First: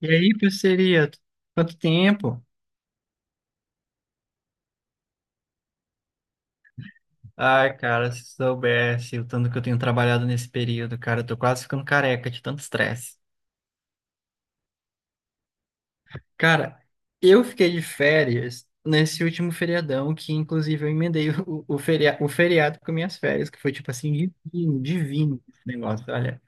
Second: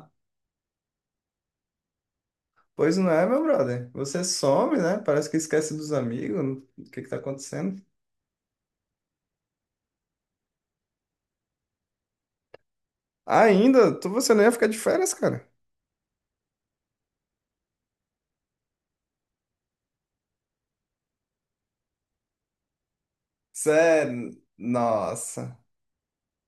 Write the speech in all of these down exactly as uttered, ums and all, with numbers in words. E aí, parceria? Quanto tempo? Pois não é, meu brother? Você some, né? Parece que esquece dos amigos. O que que tá Ai, acontecendo? cara, se soubesse o tanto que eu tenho trabalhado nesse período, cara, eu tô quase ficando careca de tanto estresse. Ainda? Tu, você não ia ficar de férias, cara? Cara, eu fiquei de férias nesse último feriadão, que inclusive eu emendei o, o, feria, o feriado com minhas férias, que foi tipo Sério? assim, divino, divino Nossa. esse negócio, olha.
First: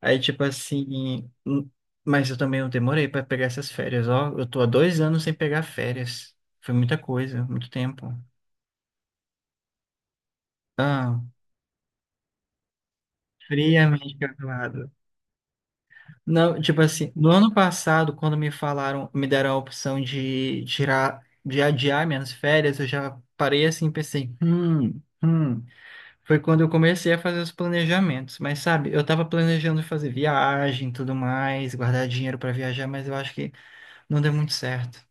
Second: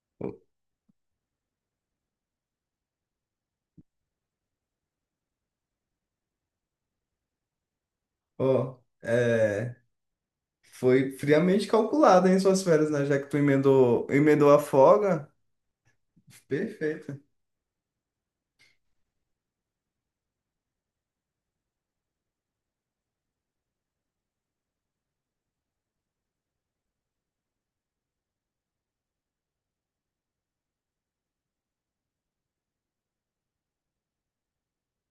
Aí, tipo assim, hum, mas eu também não demorei pra pegar essas férias, ó. Eu tô há dois anos sem pegar férias. Foi muita coisa, muito tempo. Ó, é... Foi Ah, friamente calculado, hein, suas férias, né? Já que tu emendou, friamente emendou a calculado. folga. Não, tipo assim, Perfeito. no ano passado, quando me falaram, me deram a opção de tirar, de adiar minhas férias, eu já parei assim e pensei, hum, hum. Foi quando eu comecei a fazer os planejamentos. Mas sabe, eu tava planejando fazer viagem e tudo mais, guardar dinheiro para viajar, mas eu acho que não deu muito certo.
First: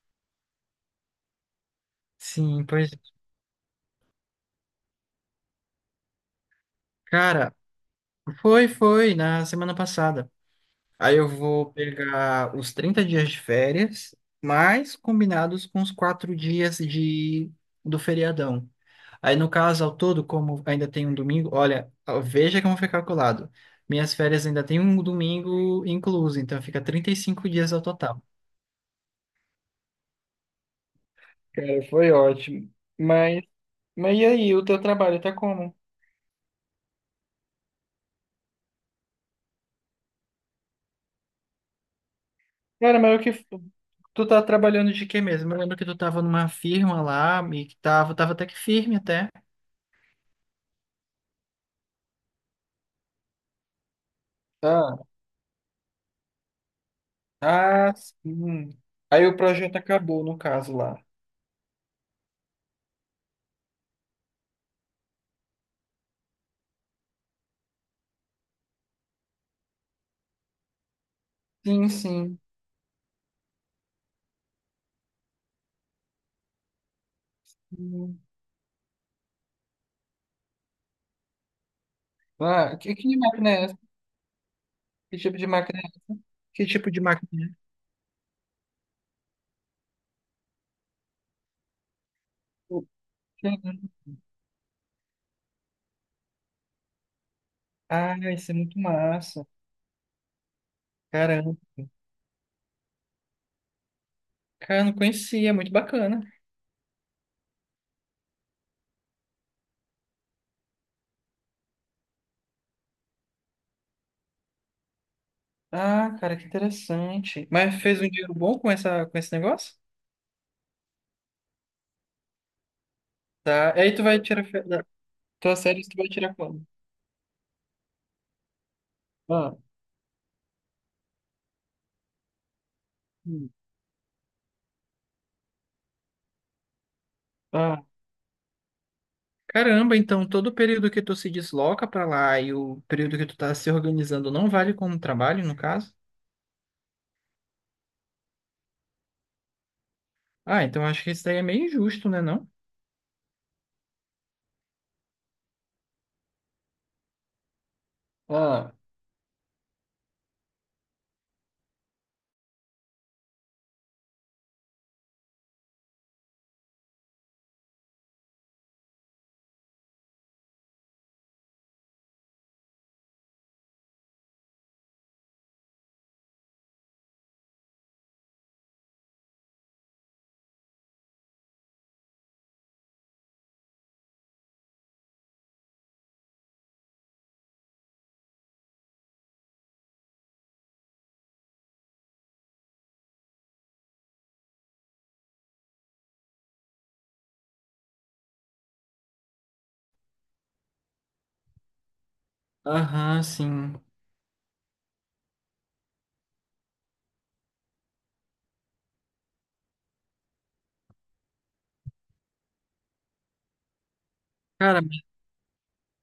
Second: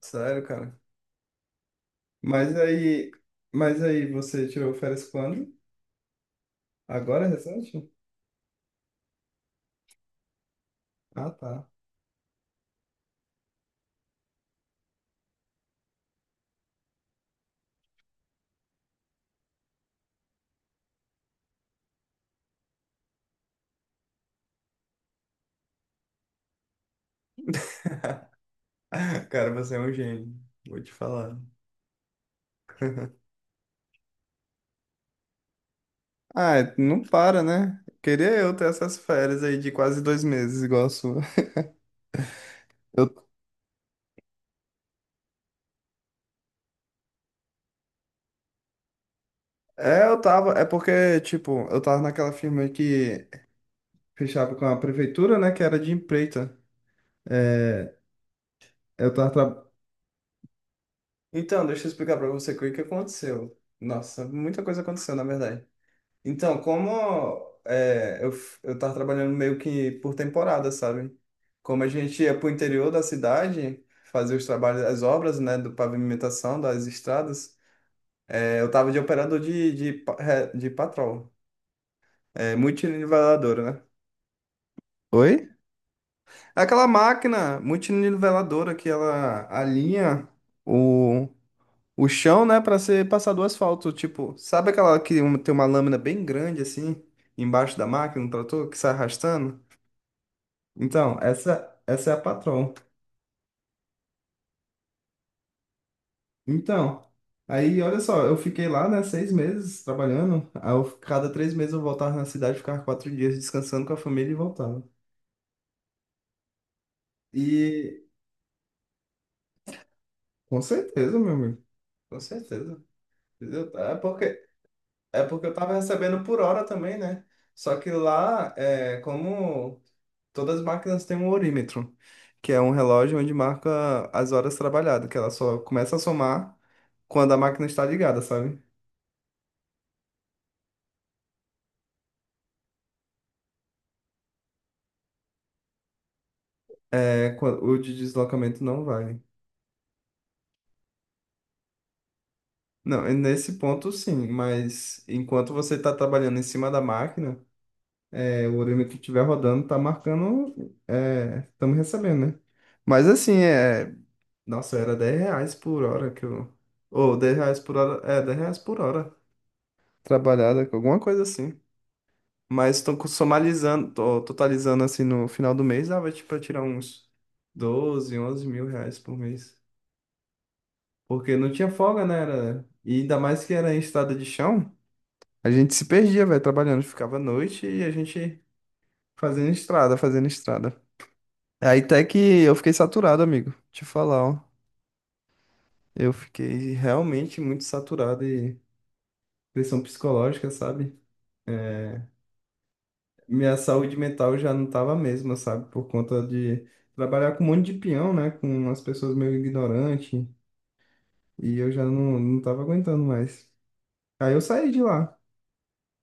Sério, cara. Mas Sim, pois, aí... Mas aí, você tirou férias quando? Agora, cara, recente? foi, foi, na semana passada. Aí eu Ah, tá. vou pegar os trinta dias de férias, mais combinados com os quatro dias de do feriadão. Aí, no caso, ao todo, como ainda tem um domingo, olha, veja como foi calculado. Minhas férias ainda tem um domingo incluso, então fica trinta e cinco dias ao total. Cara, você é um gênio. Vou te falar. Cara, foi ótimo. Mas, mas e aí, o teu trabalho tá como? Ah, não para, né? Queria eu ter essas férias aí de quase dois meses, igual a sua. Cara, Eu, mas o que tu tá trabalhando de quê mesmo? Eu lembro que tu tava numa firma lá e que tava, tava até que firme até. é, eu tava. É porque, tipo, eu tava naquela firma que fechava com a prefeitura, né? Que era de empreita. Ah, É, sim. eu Aí tava. o tra- projeto acabou, no caso lá. Então, deixa eu explicar pra você o que que aconteceu. Nossa, muita coisa aconteceu, na verdade. Então, como é, eu, f- eu tava trabalhando meio que por temporada, sabe? Como a Sim, gente ia sim. pro interior da cidade fazer os trabalhos, as obras, né? Do pavimentação das estradas. Hum. Eu tava de operador de, de, pa- é, de patrol. É, Ah, que, que máquina é multiniveladora, essa? né? Que tipo de Oi? máquina é essa? Que Aquela tipo de máquina máquina é multiniveladora que ela alinha o, o chão, né, para ser passado o essa? asfalto. Tipo, sabe aquela que um- tem uma lâmina bem grande assim, embaixo da Ah, máquina, um isso é trator muito que sai massa. arrastando? Então, Caramba. essa, essa é a patrol. Cara, não conhecia, é muito bacana. Então, aí olha só, eu fiquei lá, né, seis meses trabalhando. Aí eu- cada três meses eu voltava na cidade, ficava quatro dias descansando com a família e voltava. Ah, cara, que interessante. Mas fez um E dinheiro bom com essa, com esse negócio? Com certeza, meu amigo. Com certeza. Entendeu? Tá. Aí É tu vai tirar. porque, fe- da- é porque eu Tua tava série tu vai recebendo tirar por quando? hora também, né? Só que lá, é, Ah, como todas as máquinas têm um horímetro, que é um relógio onde hum. marca as horas trabalhadas, que ela só começa a somar quando a máquina está ligada, sabe? Caramba, então todo o período que tu se desloca para lá e o período que tu tá se organizando não vale como trabalho, no caso? É, quan- o de deslocamento não vale. Ah, então acho que isso daí é meio injusto, né, não? Não, e nesse ponto sim, mas enquanto você está trabalhando em cima da máquina, é, o Ó, horímetro estiver rodando, tá marcando, estamos recebendo, né? Mas assim, é, Nossa, era dez reais por hora que eu. Ou dez reais por hora. É, dez reais por hora. Trabalhada, alguma coisa assim. Mas tô co- somalizando, tô totalizando assim no final do mês, dava tipo pra tirar uns doze onze mil reais por mês. Porque não tinha folga, né? Era... E ainda mais que era em estrada de chão, a gente se perdia, velho, trabalhando. Ficava à noite e a gente fazendo estrada, fazendo estrada. Aí até que eu fiquei saturado, amigo. Te falar, ó. Eu fiquei realmente muito saturado pressão psicológica, sabe? É, aham, minha sim. saúde mental já não tava a mesma, sabe? Por conta de trabalhar com um monte de peão, né? Com umas pessoas meio ignorantes. E eu já não, não tava aguentando mais. Aí eu saí Cara, de lá.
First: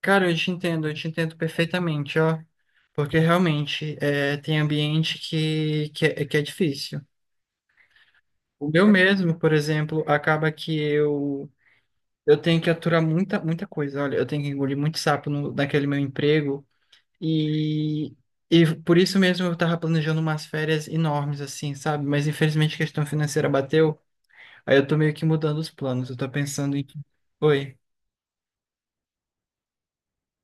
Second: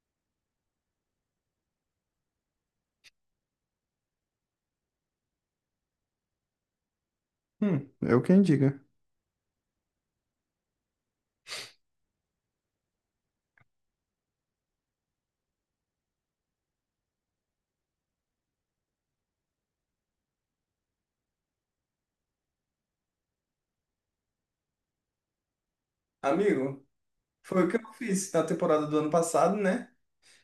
cara, eu te entendo, eu te entendo perfeitamente, ó. Porque realmente é, tem ambiente que, que, é, que é difícil. Hum, eu quem O diga. meu mesmo, por exemplo, acaba que eu eu tenho que aturar muita, muita coisa. Olha, eu tenho que engolir muito sapo no, naquele meu emprego. E, e por isso mesmo eu tava planejando umas férias enormes, assim, sabe? Mas infelizmente a questão financeira bateu, aí eu tô meio que mudando os planos. Eu tô pensando Amigo, em. foi o que Oi. eu fiz na temporada do ano passado, né?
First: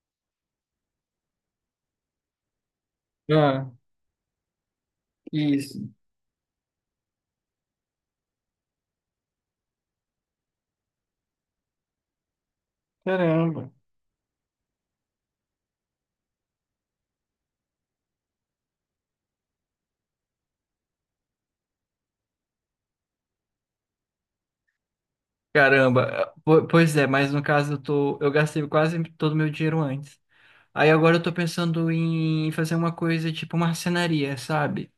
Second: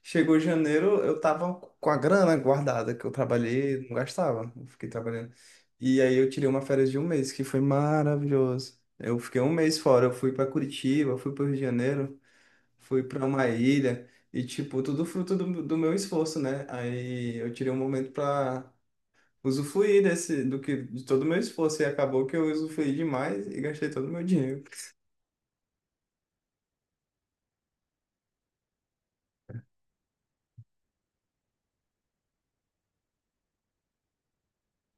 Chegou janeiro, eu tava com a grana guardada que eu Ah, trabalhei, não gastava, eu fiquei trabalhando. isso. E aí eu tirei uma férias de um mês, que foi maravilhoso. Eu fiquei um mês fora, eu fui pra Curitiba, fui pro Rio de Janeiro, fui pra uma Caramba. ilha, e tipo, tudo fruto do, do meu esforço, né? Aí eu tirei um momento pra usufruir desse, do que, de todo o meu esforço, e acabou que eu usufruí demais e gastei todo o meu dinheiro. Caramba. Po- Pois é, mas no caso eu tô. Eu gastei quase todo o meu dinheiro antes. Aí agora eu tô pensando em fazer uma coisa tipo marcenaria, sabe?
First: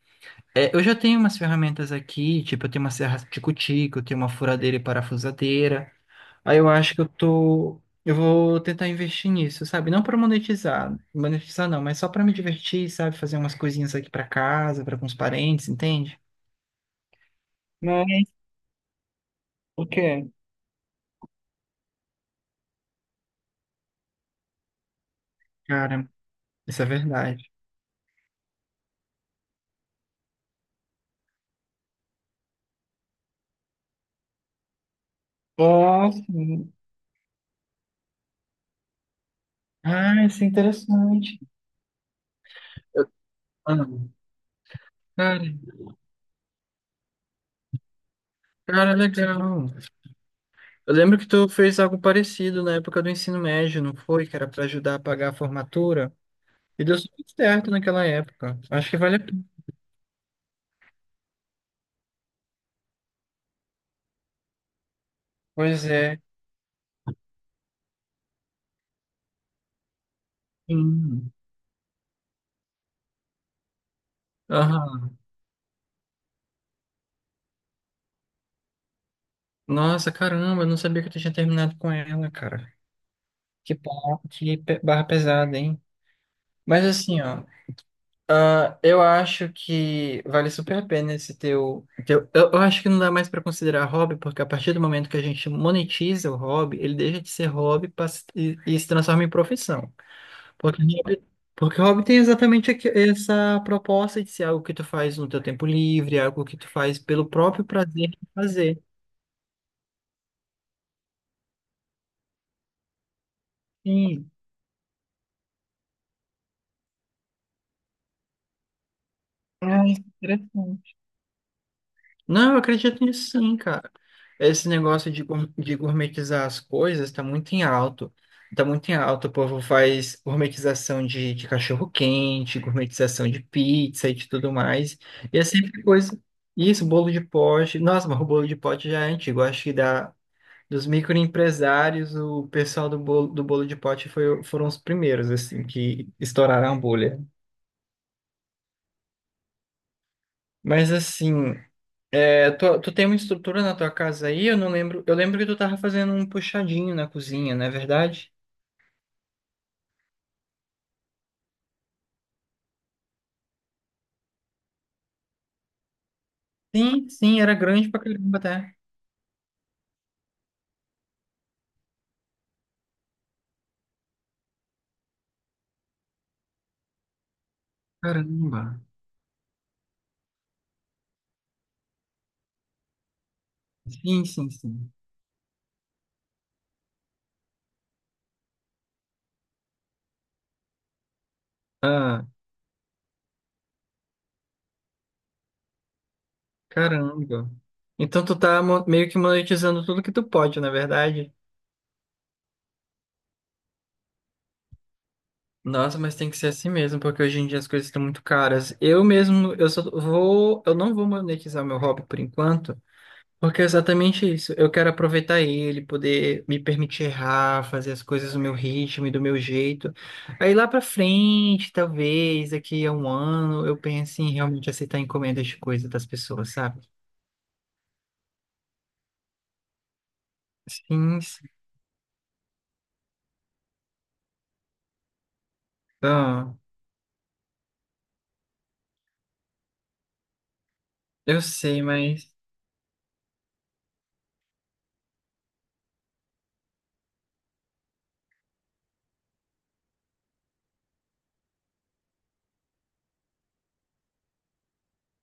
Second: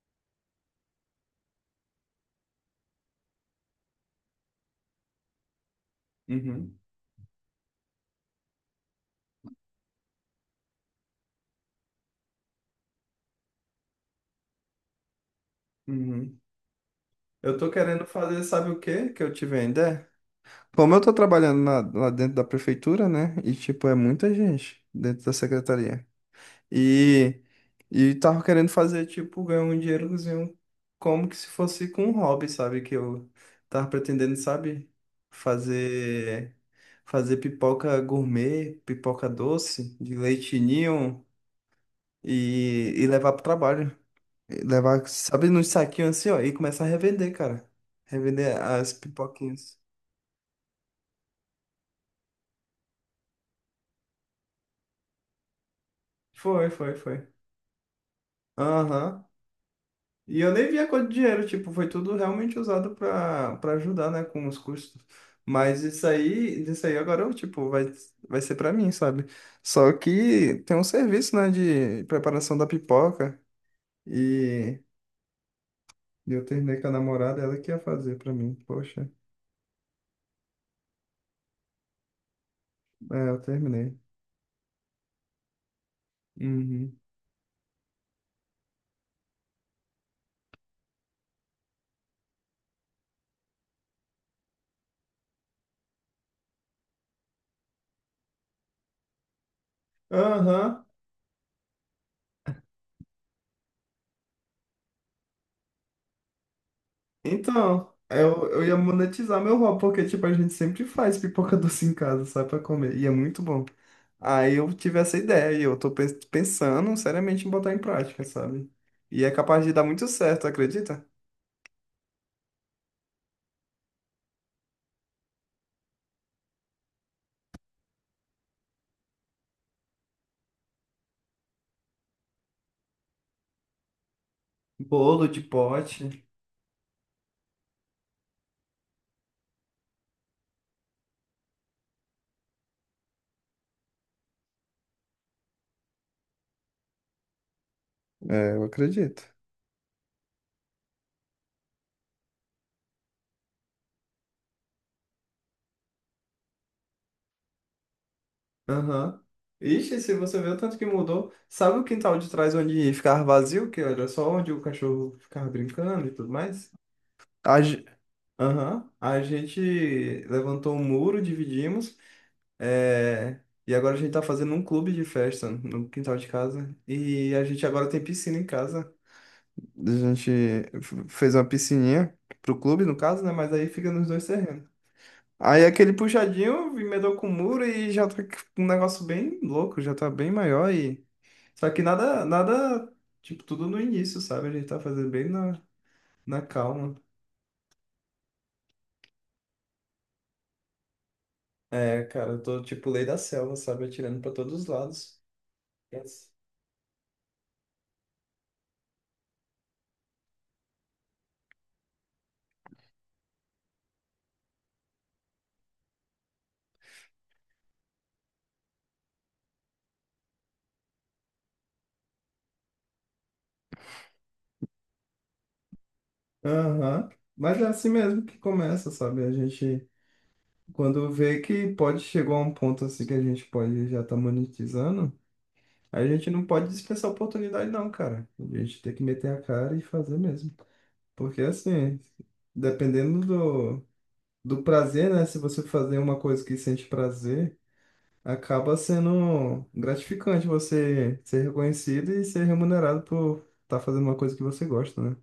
É, eu já tenho umas ferramentas aqui, tipo, eu tenho uma serra tico-tico, eu tenho uma furadeira e parafusadeira. Aí eu Uhum, acho que eu tô. Eu vou tentar investir nisso, sabe? Não para monetizar, monetizar não, mas só para me divertir, sabe? Fazer umas coisinhas aqui para casa, para com os parentes, entende? uhum. Eu tô querendo Mas fazer, sabe o quê? Que eu tive o ainda? quê? Como eu tô trabalhando na- lá dentro da prefeitura, né? E, tipo, é muita gente dentro da secretaria. Cara, isso é E, verdade. e tava querendo fazer, tipo, ganhar um dinheirozinho como que se fosse com um hobby, sabe? Que eu tava pretendendo, sabe? Ah, Fazer, fazer pipoca gourmet, pipoca doce, de Ah, isso é leite ninho interessante. e, e Eu- levar pro Ah, trabalho. E levar, cara, sabe, nos saquinhos assim, ó, e começar a revender, cara. Revender as cara, legal. pipoquinhas. Eu lembro que tu fez algo parecido na época do ensino médio, não foi? Que era para ajudar a pagar a formatura. Foi, E foi, deu foi. super certo naquela época. Acho que vale a Aham. pena. E eu nem vi a cor de dinheiro, tipo, foi tudo realmente usado para para ajudar, né, com os custos. Mas Pois isso é. aí, isso aí agora, eu, tipo, vai, vai ser para mim, sabe? Só que tem um Sim. serviço, né, de preparação da pipoca e Aham. eu terminei com a namorada, ela que ia fazer para mim. Poxa, Nossa, caramba, eu não sabia que tu tinha terminado com ela, cara. é, eu Que terminei. barra, que pe- barra pesada, hein? Mas Uhum. assim, ó, ah, eu acho que vale super a pena esse teu, teu. Eu eu acho que não dá mais pra considerar hobby, porque a partir do momento que a gente monetiza o hobby, ele deixa de ser hobby pra se- e, e se transforma em profissão. Porque Aham. hobby, porque hobby tem exatamente aqui- essa proposta de ser algo que tu faz no teu tempo livre, algo que tu faz pelo próprio Então, prazer de eu, eu ia fazer. monetizar meu hobby, porque, tipo, a gente sempre faz pipoca doce em casa, sabe pra comer, e é muito bom. Sim. Aí eu tive essa ideia, e eu tô pens- pensando seriamente em botar em prática, sabe? E é capaz de dar Ai, muito certo, interessante. acredita? Não, eu acredito nisso sim, cara. Esse negócio de, gour- de gourmetizar as coisas tá muito em alto. Tá muito em alto. O povo faz gourmetização de, de cachorro-quente, gourmetização de pizza e de tudo mais. Bolo E de é sempre coisa. pote. Isso, bolo de pote. Nossa, mas o bolo de pote já é antigo. Eu Acho que da, dos microempresários, o pessoal do bolo, do bolo de pote foi, foram os primeiros, assim, que estouraram a bolha. É, eu acredito. Mas assim. É, tu, tu tem uma estrutura na tua casa aí? Eu não lembro. Eu lembro que tu tava fazendo um puxadinho na cozinha, não é verdade? Aham. Ixi, se você vê o tanto que mudou, sabe o quintal de trás onde ficava vazio, que era só onde o cachorro ficava brincando e tudo mais? Sim, sim, era A ge- grande pra caramba até. Aham. A gente levantou um muro, dividimos, É, e agora a gente tá fazendo um clube de festa no quintal de casa. E a gente agora tem piscina em Caramba. casa. A gente f- fez uma piscininha pro clube, no caso, né? Mas aí fica nos Sim, dois sim, terrenos. sim. Aí aquele puxadinho emendou com o muro e já tá um negócio bem louco, já tá bem maior e. Só que nada, Ah, nada, tipo, tudo no início, sabe? A gente tá fazendo bem na, na calma. caramba. Então tu tá mo- meio que monetizando tudo que tu pode, na verdade. É, cara, eu tô tipo lei da selva, sabe? Atirando pra todos os lados. Nossa, mas tem que ser assim mesmo, porque hoje em dia as coisas estão muito caras. Eu mesmo, eu só vou, eu não vou monetizar meu hobby por enquanto. Porque é exatamente isso. Eu quero aproveitar ele, poder me permitir errar, fazer as coisas no meu ritmo e do meu jeito. Aí lá pra frente, talvez, daqui a um ano, eu pense em realmente aceitar encomendas de coisa das pessoas, sabe? Aham. Mas é assim mesmo que começa, sabe? A gente, quando Sim, vê sim. que pode chegar a um ponto assim que a gente pode já estar monetizando, a gente não Ah, pode dispensar a oportunidade, não, cara. A gente tem que meter a cara e fazer mesmo. eu Porque sei, assim, mas. dependendo do, do prazer, né? Se você fazer uma coisa que sente prazer, acaba sendo gratificante você ser reconhecido e ser remunerado por estar fazendo uma coisa que você gosta, né?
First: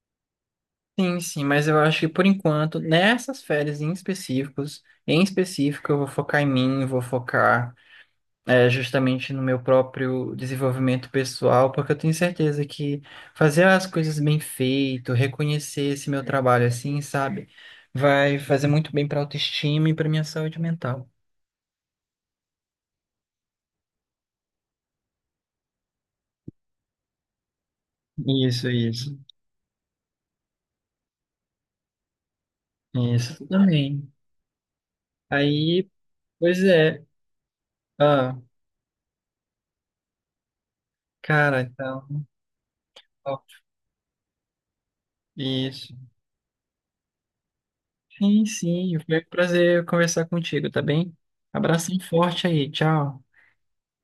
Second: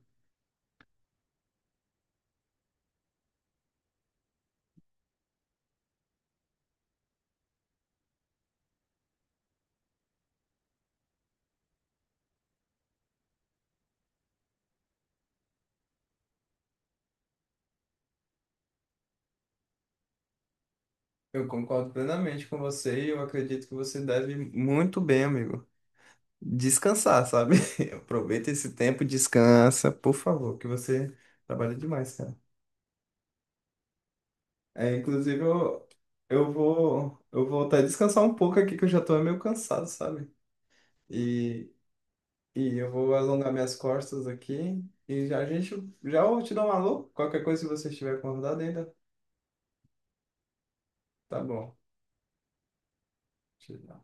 Sim, sim, mas eu acho que por enquanto, nessas férias em específicos, em específico, eu vou focar em mim, vou focar. é, justamente no meu próprio desenvolvimento pessoal, porque eu tenho certeza que fazer as coisas bem feito, reconhecer esse meu trabalho assim, sabe, vai fazer muito bem para a autoestima e para minha saúde mental. Eu concordo plenamente com você e eu acredito que você deve muito bem, amigo. Descansar, sabe? Aproveita Isso, esse tempo, isso, descansa, por favor, que você trabalha demais, cara. isso também. É, inclusive, eu, Aí, eu pois é, vou eu vou até descansar um ah, pouco aqui, que eu já tô meio cansado, sabe? cara, E, então, e eu vou ó, alongar minhas costas aqui e já a gente isso. já eu te dou um alô. Qualquer coisa, se você estiver Sim, acordado ainda, sim, foi um prazer conversar contigo, tá bem? tá bom. Abração forte aí, tchau. Te dá.